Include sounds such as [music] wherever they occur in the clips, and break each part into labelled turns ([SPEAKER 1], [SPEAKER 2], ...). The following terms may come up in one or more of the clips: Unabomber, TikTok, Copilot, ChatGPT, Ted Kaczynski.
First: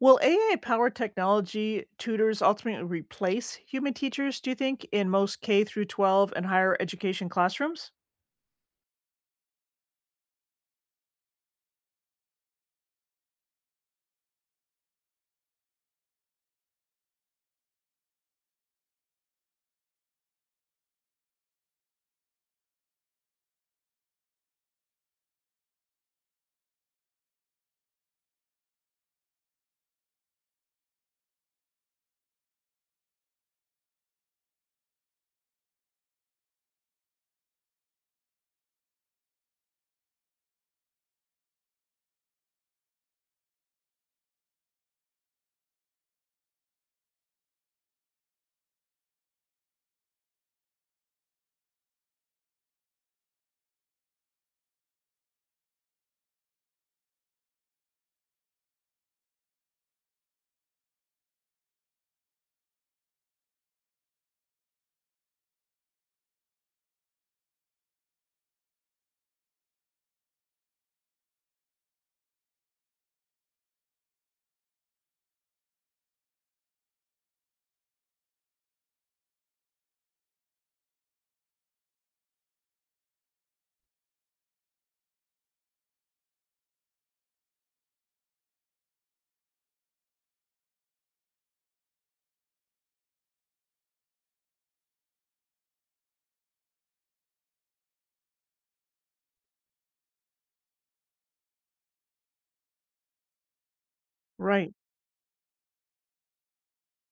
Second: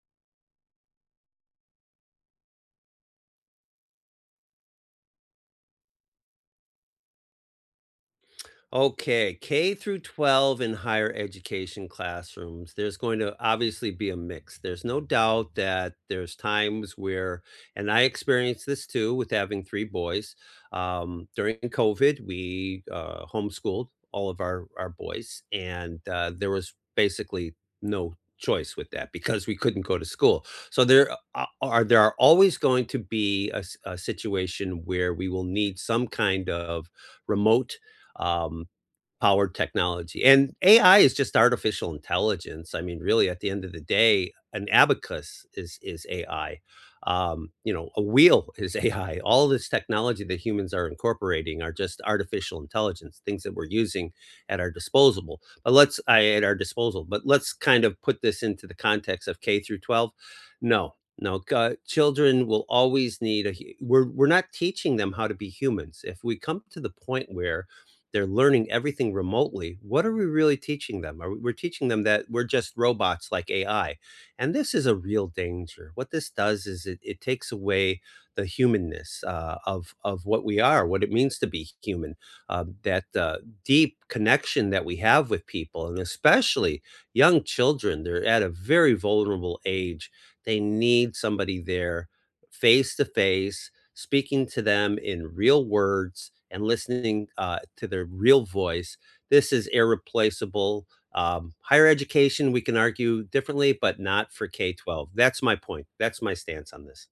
[SPEAKER 1] Will AI-powered technology tutors ultimately replace human teachers, do you think, in most K through 12 and higher education classrooms?
[SPEAKER 2] Okay, K through 12 in higher education classrooms, there's going to obviously be a mix. There's no doubt that there's times where, and I experienced this too with having three boys. During COVID, we homeschooled all of our boys, and there was basically no choice with that because we couldn't go to school. So there are always going to be a s a situation where we will need some kind of remote um, powered technology. And AI is just artificial intelligence. I mean, really, at the end of the day, an abacus is AI. A wheel [laughs] is AI. All this technology that humans are incorporating are just artificial intelligence, things that we're using at our disposable. But let's I At our disposal. But let's kind of put this into the context of K through 12. No, no, children will always need We're not teaching them how to be humans. If we come to the point where they're learning everything remotely, what are we really teaching them? We're teaching them that we're just robots like AI. And this is a real danger. What this does is it takes away the humanness of what we are, what it means to be human, that deep connection that we have with people, and especially young children. They're at a very vulnerable age. They need somebody there face to face speaking to them in real words and listening to their real voice. This is irreplaceable. Higher education, we can argue differently, but not for
[SPEAKER 1] Right.
[SPEAKER 2] K 12. That's my point. That's my stance on this.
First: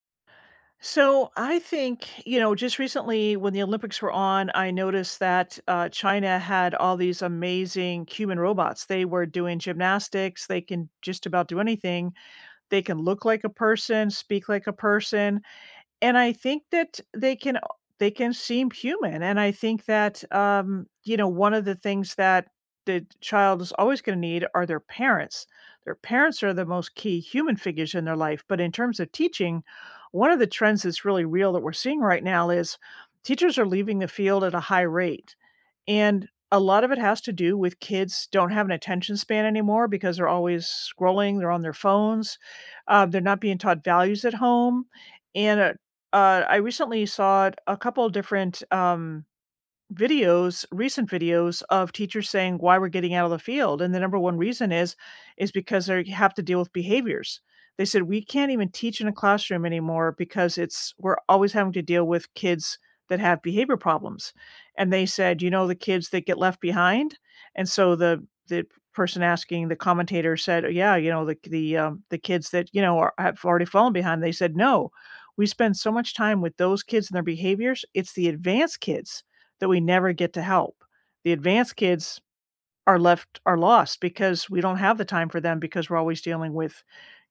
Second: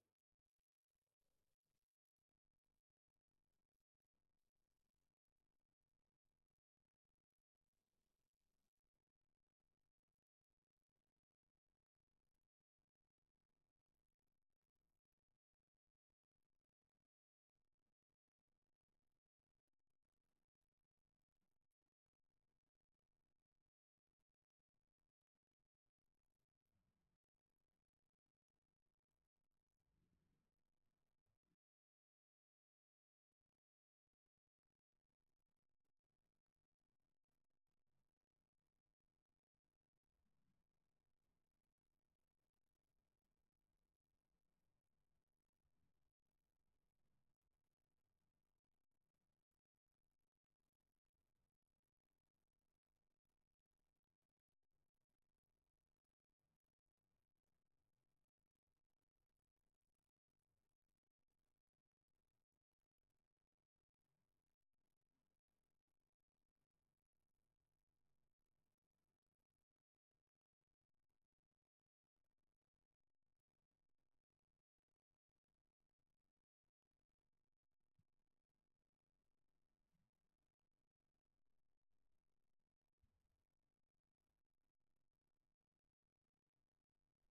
[SPEAKER 1] So I think, you know, just recently when the Olympics were on, I noticed that China had all these amazing human robots. They were doing gymnastics, they can just about do anything. They can look like a person, speak like a person. And I think that they can seem human, and I think that, you know, one of the things that the child is always gonna need are their parents. Their parents are the most key human figures in their life, but in terms of teaching, one of the trends that's really real that we're seeing right now is teachers are leaving the field at a high rate. And a lot of it has to do with kids don't have an attention span anymore because they're always scrolling, they're on their phones, they're not being taught values at home, and I recently saw a couple of different, um, videos, recent videos of teachers saying why we're getting out of the field, and the number one reason is because they have to deal with behaviors. They said we can't even teach in a classroom anymore because it's we're always having to deal with kids that have behavior problems. And they said, you know, the kids that get left behind, and so the person asking, the commentator said, yeah, you know, the the kids that, you know, are, have already fallen behind. They said, no, we spend so much time with those kids and their behaviors. It's the advanced kids that we never get to help. The advanced kids are left, are lost because we don't have the time for them because we're always dealing with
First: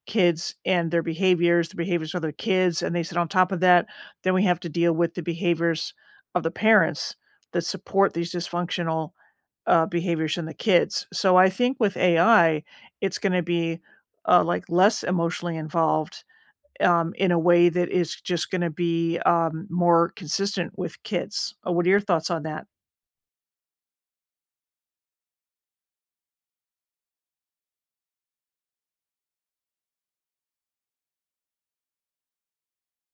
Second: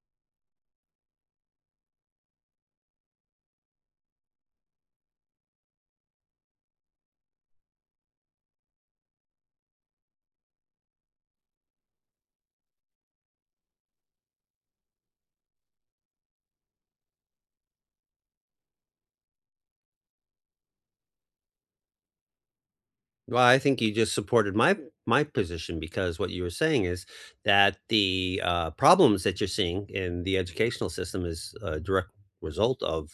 [SPEAKER 1] kids and their behaviors, the behaviors of their kids. And they said, on top of that, then we have to deal with the behaviors of the parents that support these dysfunctional behaviors in the kids. So I think with AI, it's going to be like less emotionally involved, in a way that is just going to be, more consistent with kids. What are your thoughts on that?
[SPEAKER 2] Well, I think you just supported my position because what you were saying is that the problems that you're seeing in the educational system is a direct result of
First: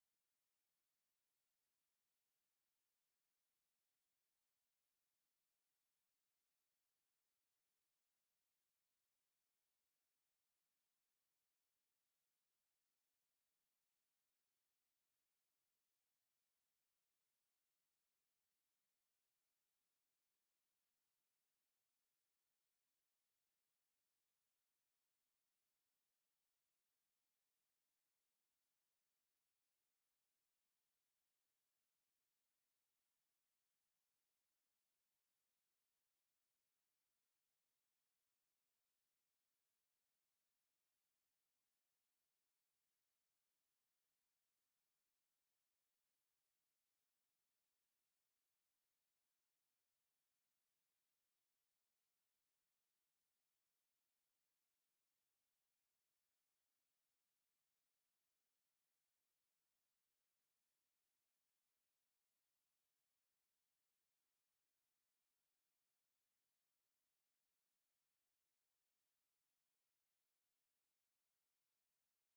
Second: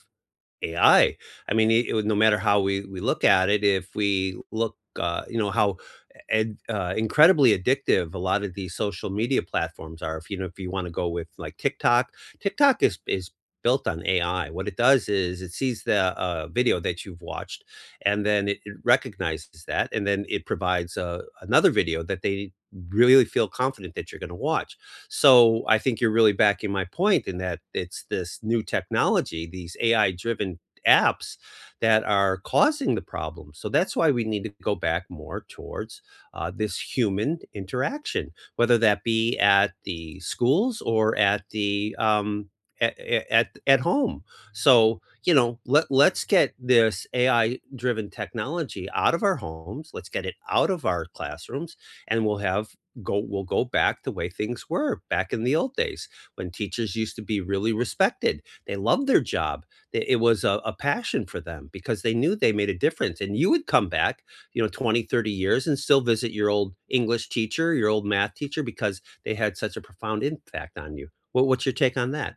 [SPEAKER 2] AI. I mean, no matter how we look at it, if we look, how incredibly addictive a lot of these social media platforms are. If you want to go with like TikTok, TikTok is built on AI. What it does is it sees the video that you've watched, and then it recognizes that, and then it provides another video that they really feel confident that you're going to watch. So I think you're really backing my point in that it's this new technology, these AI driven apps that are causing the problem. So that's why we need to go back more towards this human interaction, whether that be at the schools or at the at, at home. So you know, let's get this AI driven technology out of our homes. Let's get it out of our classrooms, and we'll go back the way things were back in the old days when teachers used to be really respected. They loved their job. It was a passion for them because they knew they made a difference. And you would come back, you know, 20, 30 years and still visit your old English teacher, your old math teacher, because they had such a profound impact on you. What's your take on that?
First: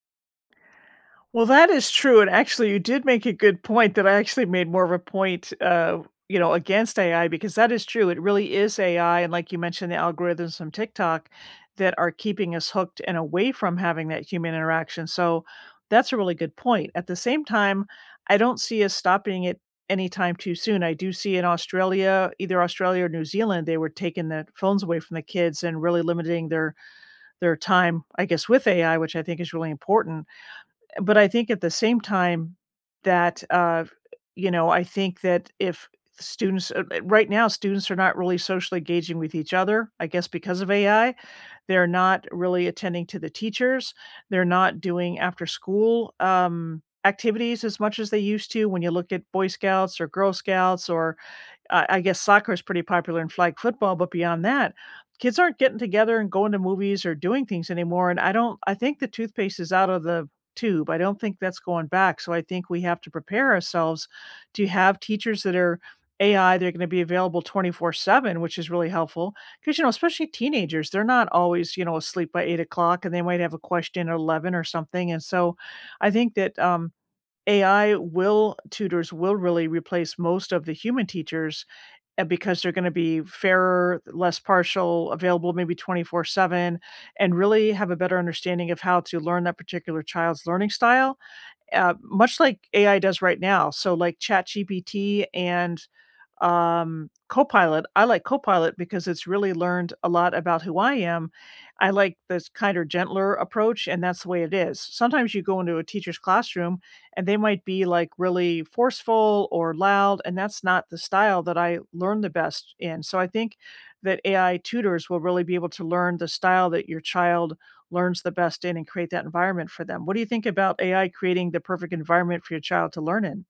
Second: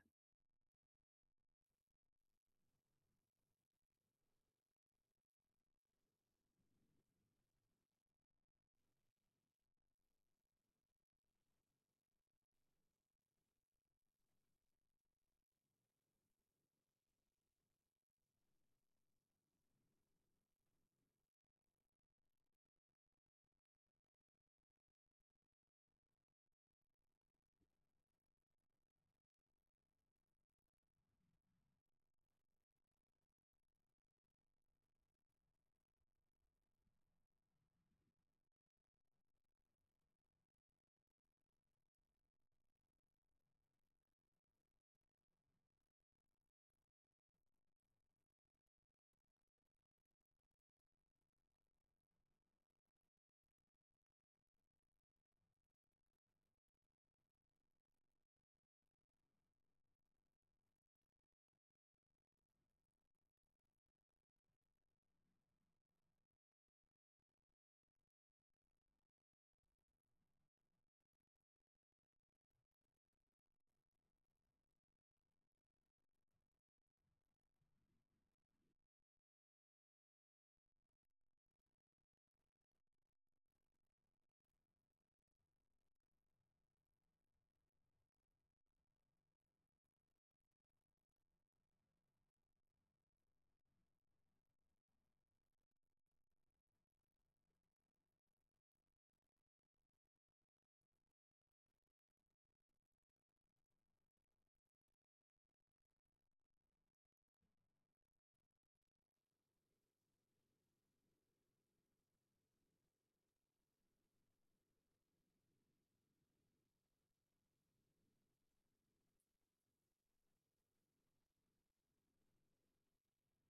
[SPEAKER 1] Well, that is true, and actually you did make a good point that I actually made more of a point, you know, against AI, because that is true. It really is AI, and like you mentioned, the algorithms from TikTok that are keeping us hooked and away from having that human interaction. So that's a really good point. At the same time, I don't see us stopping it anytime too soon. I do see in Australia, either Australia or New Zealand, they were taking the phones away from the kids and really limiting their time, I guess, with AI, which I think is really important. But I think at the same time that, you know, I think that if students right now, students are not really socially engaging with each other, I guess because of AI. They're not really attending to the teachers. They're not doing after school, activities as much as they used to when you look at Boy Scouts or Girl Scouts or I guess soccer is pretty popular in flag football, but beyond that, kids aren't getting together and going to movies or doing things anymore, and I don't I think the toothpaste is out of the tube. I don't think that's going back, so I think we have to prepare ourselves to have teachers that are AI. They're gonna be available 24/7, which is really helpful because, you know, especially teenagers, they're not always, you know, asleep by 8 o'clock, and they might have a question at 11 or something. And so I think that, AI will tutors will really replace most of the human teachers, because they're going to be fairer, less partial, available maybe 24/7, and really have a better understanding of how to learn that particular child's learning style, much like AI does right now. So, like ChatGPT and, Copilot. I like Copilot because it's really learned a lot about who I am. I like this kinder, gentler approach, and that's the way it is. Sometimes you go into a teacher's classroom and they might be like really forceful or loud, and that's not the style that I learn the best in. So I think that AI tutors will really be able to learn the style that your child learns the best in and create that environment for them. What do you think about AI creating the perfect environment for your child to learn in?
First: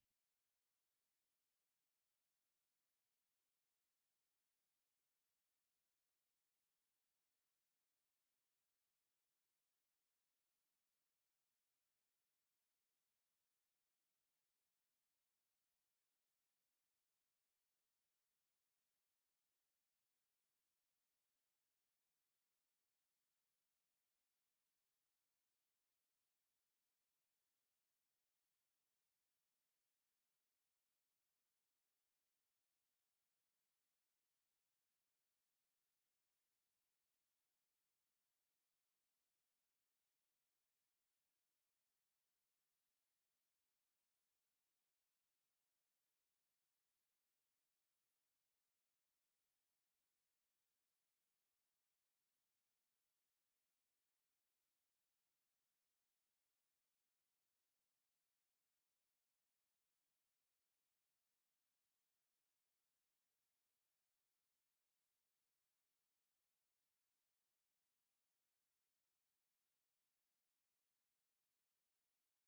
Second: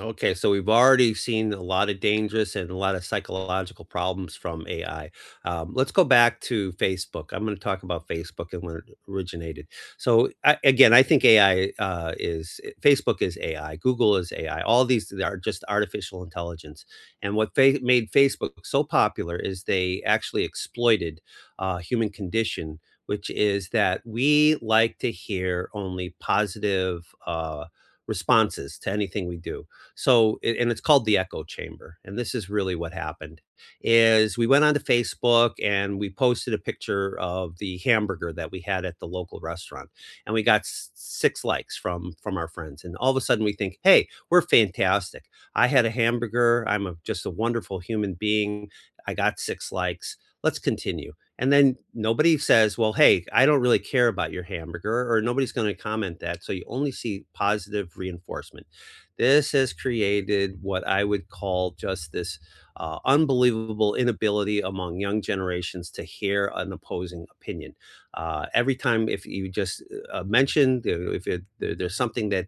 [SPEAKER 2] Okay, so we've already seen a lot of dangerous and a lot of psychological problems from AI. Let's go back to Facebook. I'm going to talk about Facebook and when it originated. So I, again, I think AI Facebook is AI, Google is AI. All these are just artificial intelligence. And what made Facebook so popular is they actually exploited human condition, which is that we like to hear only positive. Responses to anything we do, so a and it's called The Echo Chamber, and this is really what happened, is we went onto Facebook and we posted a picture of the hamburger that we had at the local restaurant, and we got s 6 likes from our friends, and all of a sudden we think, "Hey, we're fantastic. I had a hamburger, I'm a just a wonderful human being. I got 6 likes. Let's continue." And then nobody says, "Well, hey, I don't really care about your hamburger," or nobody's gonna comment that, so you only see positive reinforcement. This has created what I would call just this unbelievable inability among young generations to hear an opposing opinion. Every time, if you just mention, if it, there, there's something that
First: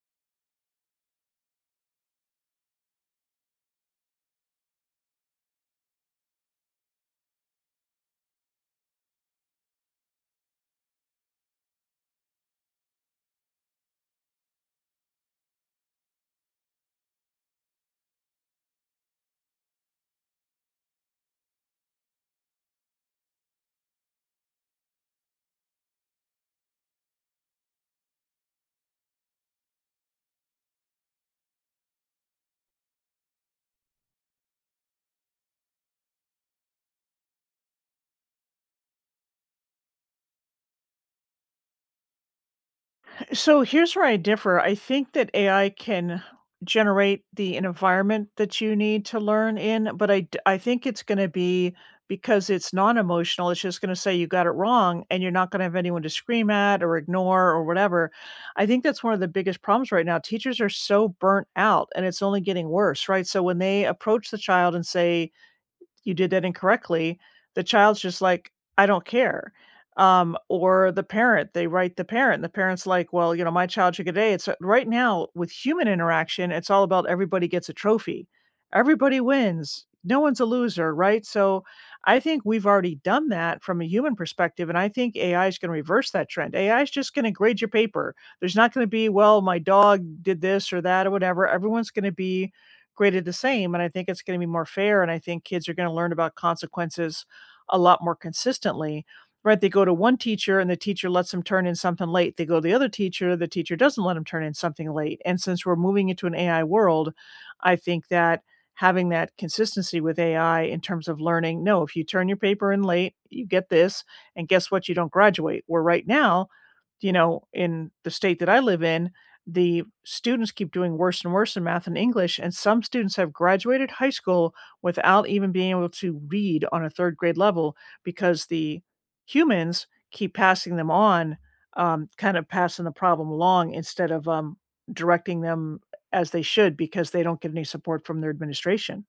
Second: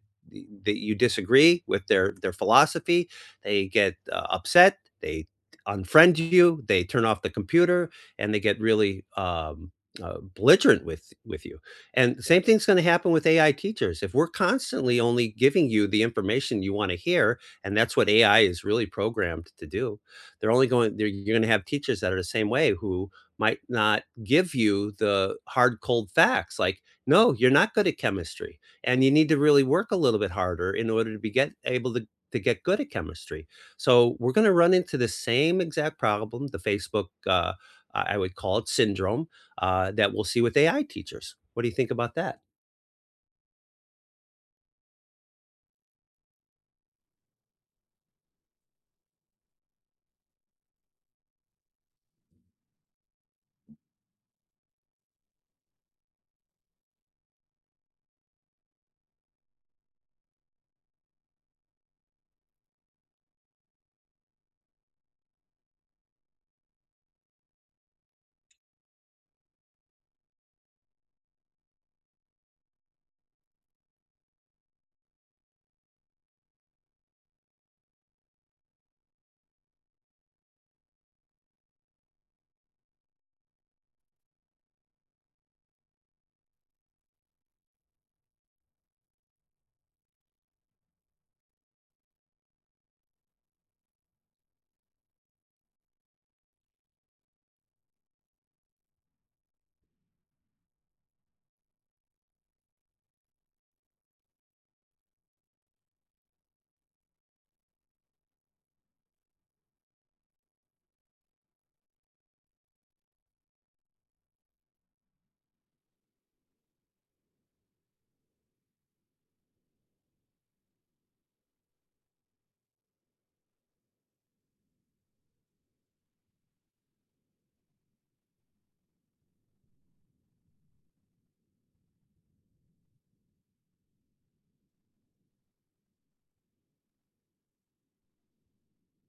[SPEAKER 2] you disagree with their philosophy, they get upset. They unfriend you. They turn off the computer, and they get really belligerent with you. And the same thing's going to happen with AI teachers. If we're constantly only giving you the information you want to hear, and that's what AI is really programmed to do, they're only going, they're, you're going to have teachers that are the same way who might not give you the hard, cold facts like, no, you're not good at chemistry. And you need to really work a little bit harder in order to able to get good at chemistry. So we're going to run into the same exact problem, the Facebook, I would call it syndrome that we'll see with AI teachers. What do you think about that?
[SPEAKER 1] So here's where I differ. I think that AI can generate the environment that you need to learn in, but I think it's going to be, because it's non emotional, it's just going to say you got it wrong, and you're not going to have anyone to scream at or ignore or whatever. I think that's one of the biggest problems right now. Teachers are so burnt out and it's only getting worse, right? So when they approach the child and say, you did that incorrectly, the child's just like, "I don't care." Or the parent, they write the parent. The parent's like, "Well, you know, my child should get an A." It's Right now with human interaction, it's all about everybody gets a trophy. Everybody wins. No one's a loser, right? So I think we've already done that from a human perspective, and I think AI is gonna reverse that trend. AI is just gonna grade your paper. There's not gonna be, "Well, my dog did this or that or whatever." Everyone's gonna be graded the same. And I think it's going to be more fair. And I think kids are going to learn about consequences a lot more consistently. Right? They go to one teacher and the teacher lets them turn in something late. They go to the other teacher, the teacher doesn't let them turn in something late. And since we're moving into an AI world, I think that having that consistency with AI in terms of learning, no, if you turn your paper in late, you get this. And guess what? You don't graduate. Where right now, you know, in the state that I live in, the students keep doing worse and worse in math and English, and some students have graduated high school without even being able to read on a third grade level because the humans keep passing them on, kind of passing the problem along instead of, directing them as they should because they don't get any support from their administration.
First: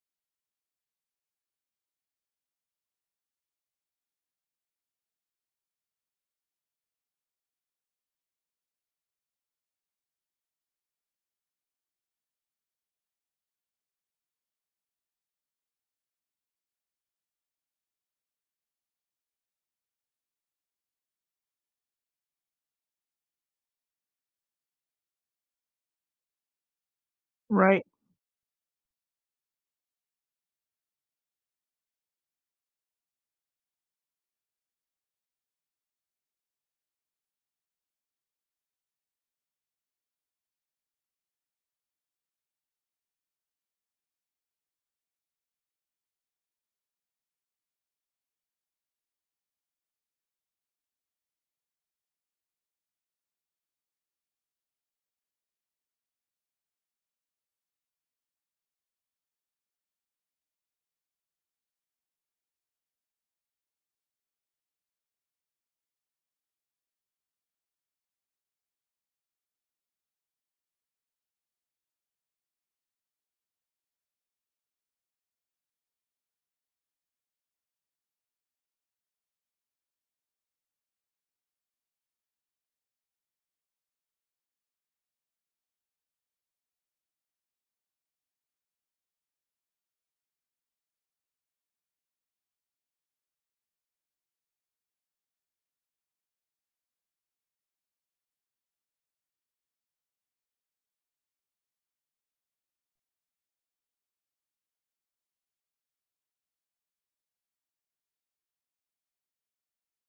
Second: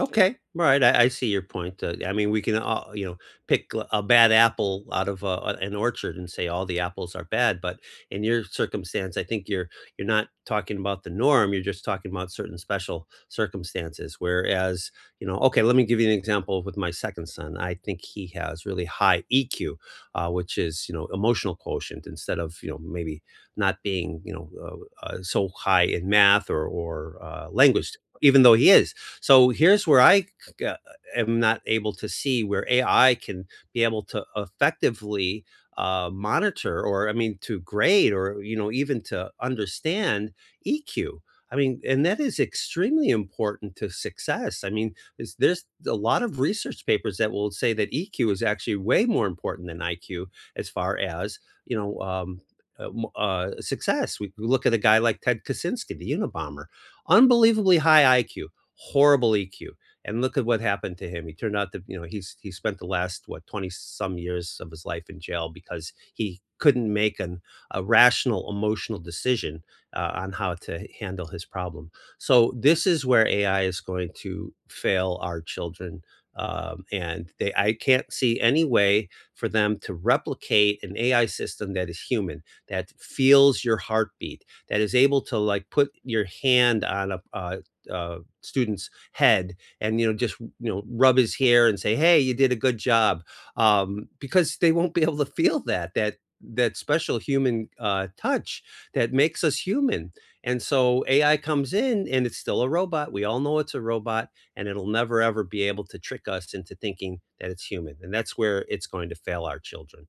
[SPEAKER 2] Okay. all Right. I see your point. I mean, we can, pick a bad apple out of an orchard and say all the apples are bad. But in your circumstance, I think you're not talking about the norm. You're just talking about certain special circumstances. Whereas, you know, okay, let me give you an example with my second son. I think he has really high EQ, which is, you know, emotional quotient instead of, you know, maybe not being, you know, so high in math or
[SPEAKER 1] Right.
[SPEAKER 2] language. Even though he is, here's where I uh, am not able to see where AI can be able to effectively monitor, or I mean, to grade, or you know, even to understand EQ. I mean, and that is extremely important to success. I mean, is there's a lot of research papers that will say that EQ is actually way more important than IQ as far as, you know, success. We look at a guy like Ted Kaczynski, the Unabomber, unbelievably high IQ, horrible EQ. And look at what happened to him. He turned out to, you know, he spent the last what 20 some years of his life in jail because he couldn't make an a rational emotional decision on how to handle his problem. So this is where AI is going to fail our children. I can't see any way for them to replicate an AI system that is human, that feels your heartbeat, that is able to like put your hand on a, uh, student's head and you know just you know rub his hair and say, hey, you did a good job, because they won't be able to feel that special human touch that makes us human. And so AI comes in and it's still a robot. We all know it's a robot, and it'll never ever be able to trick us into thinking that it's human. And that's where it's going to fail our children.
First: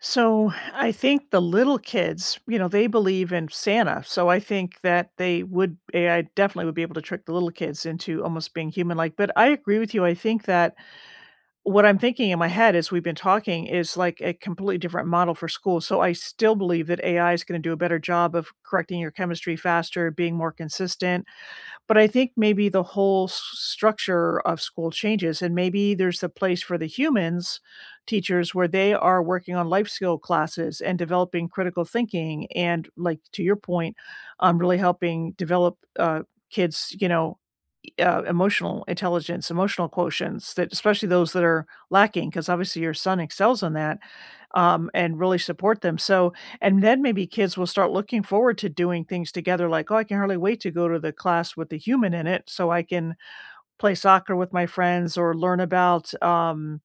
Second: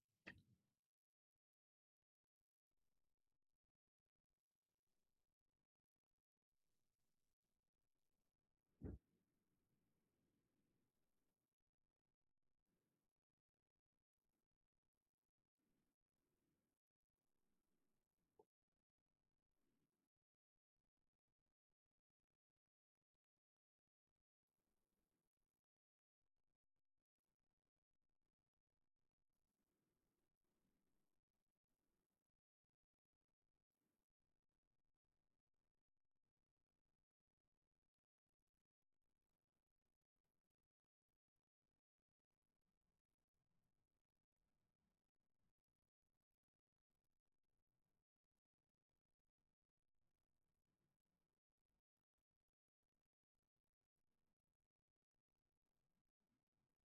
[SPEAKER 1] So I think the little kids, you know, they believe in Santa. So I think that they would, AI definitely would be able to trick the little kids into almost being human like. But I agree with you. I think that what I'm thinking in my head as we've been talking is like a completely different model for school. So I still believe that AI is going to do a better job of correcting your chemistry faster, being more consistent. But I think maybe the whole structure of school changes, and maybe there's a place for the humans, teachers, where they are working on life skill classes and developing critical thinking. And like to your point, really helping develop kids, you know, emotional intelligence, emotional quotients, that especially those that are lacking, because obviously your son excels in that, and really support them. So, and then maybe kids will start looking forward to doing things together, like, oh, I can hardly wait to go to the class with the human in it so I can play soccer with my friends or learn about,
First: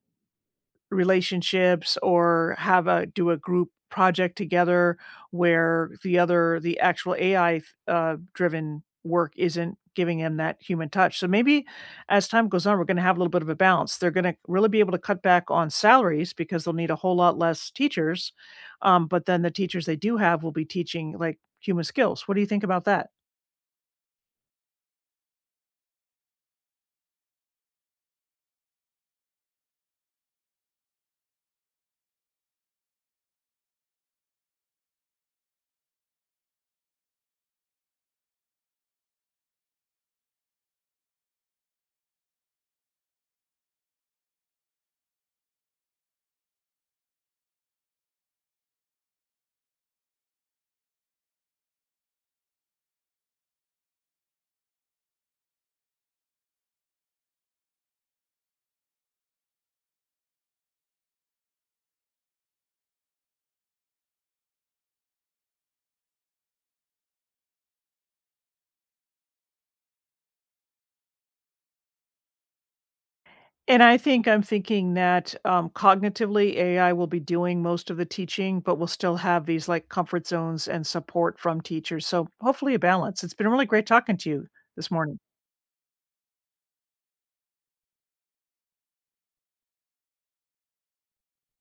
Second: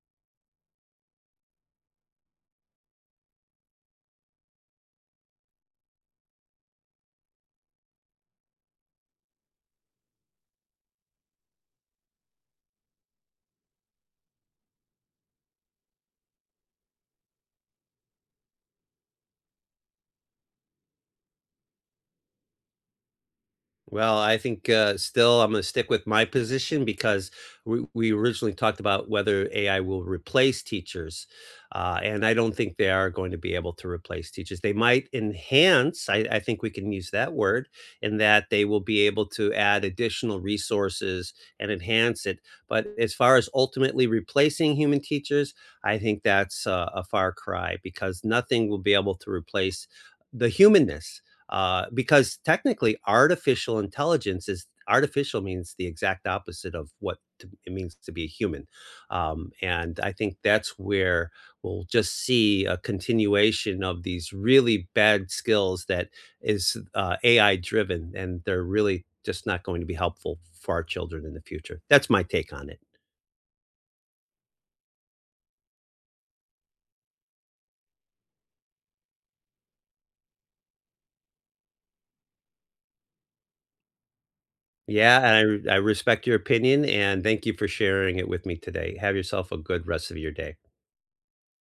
[SPEAKER 1] relationships or have a do a group project together where the actual AI driven work isn't giving them that human touch. So maybe as time goes on, we're going to have a little bit of a balance. They're going to really be able to cut back on salaries because they'll need a whole lot less teachers. But then the teachers they do have will be teaching like human skills. What do you think about that?
[SPEAKER 2] Well, I think, still I'm gonna stick with my position because we originally talked about whether AI will replace teachers, and I don't think they are going to be able to replace teachers. They might enhance, I think we can use that word, in that they will be able to add additional resources and enhance it, but as far as ultimately replacing human teachers, I think that's a far cry because nothing will be able to replace the humanness because technically artificial intelligence is artificial, means the exact opposite of it means to be a human. And I think that's where we'll just see a continuation of these really bad skills that is AI driven, and they're really just not going to be helpful for our children in the future. That's my take on it.
[SPEAKER 1] And I think I'm thinking that, cognitively, AI will be doing most of the teaching, but we'll still have these, like, comfort zones and support from teachers, so hopefully a balance. It's been really great talking to you this morning.
[SPEAKER 2] Yeah, I respect your opinion, and thank you for sharing it with me today. Have yourself a good rest of your day.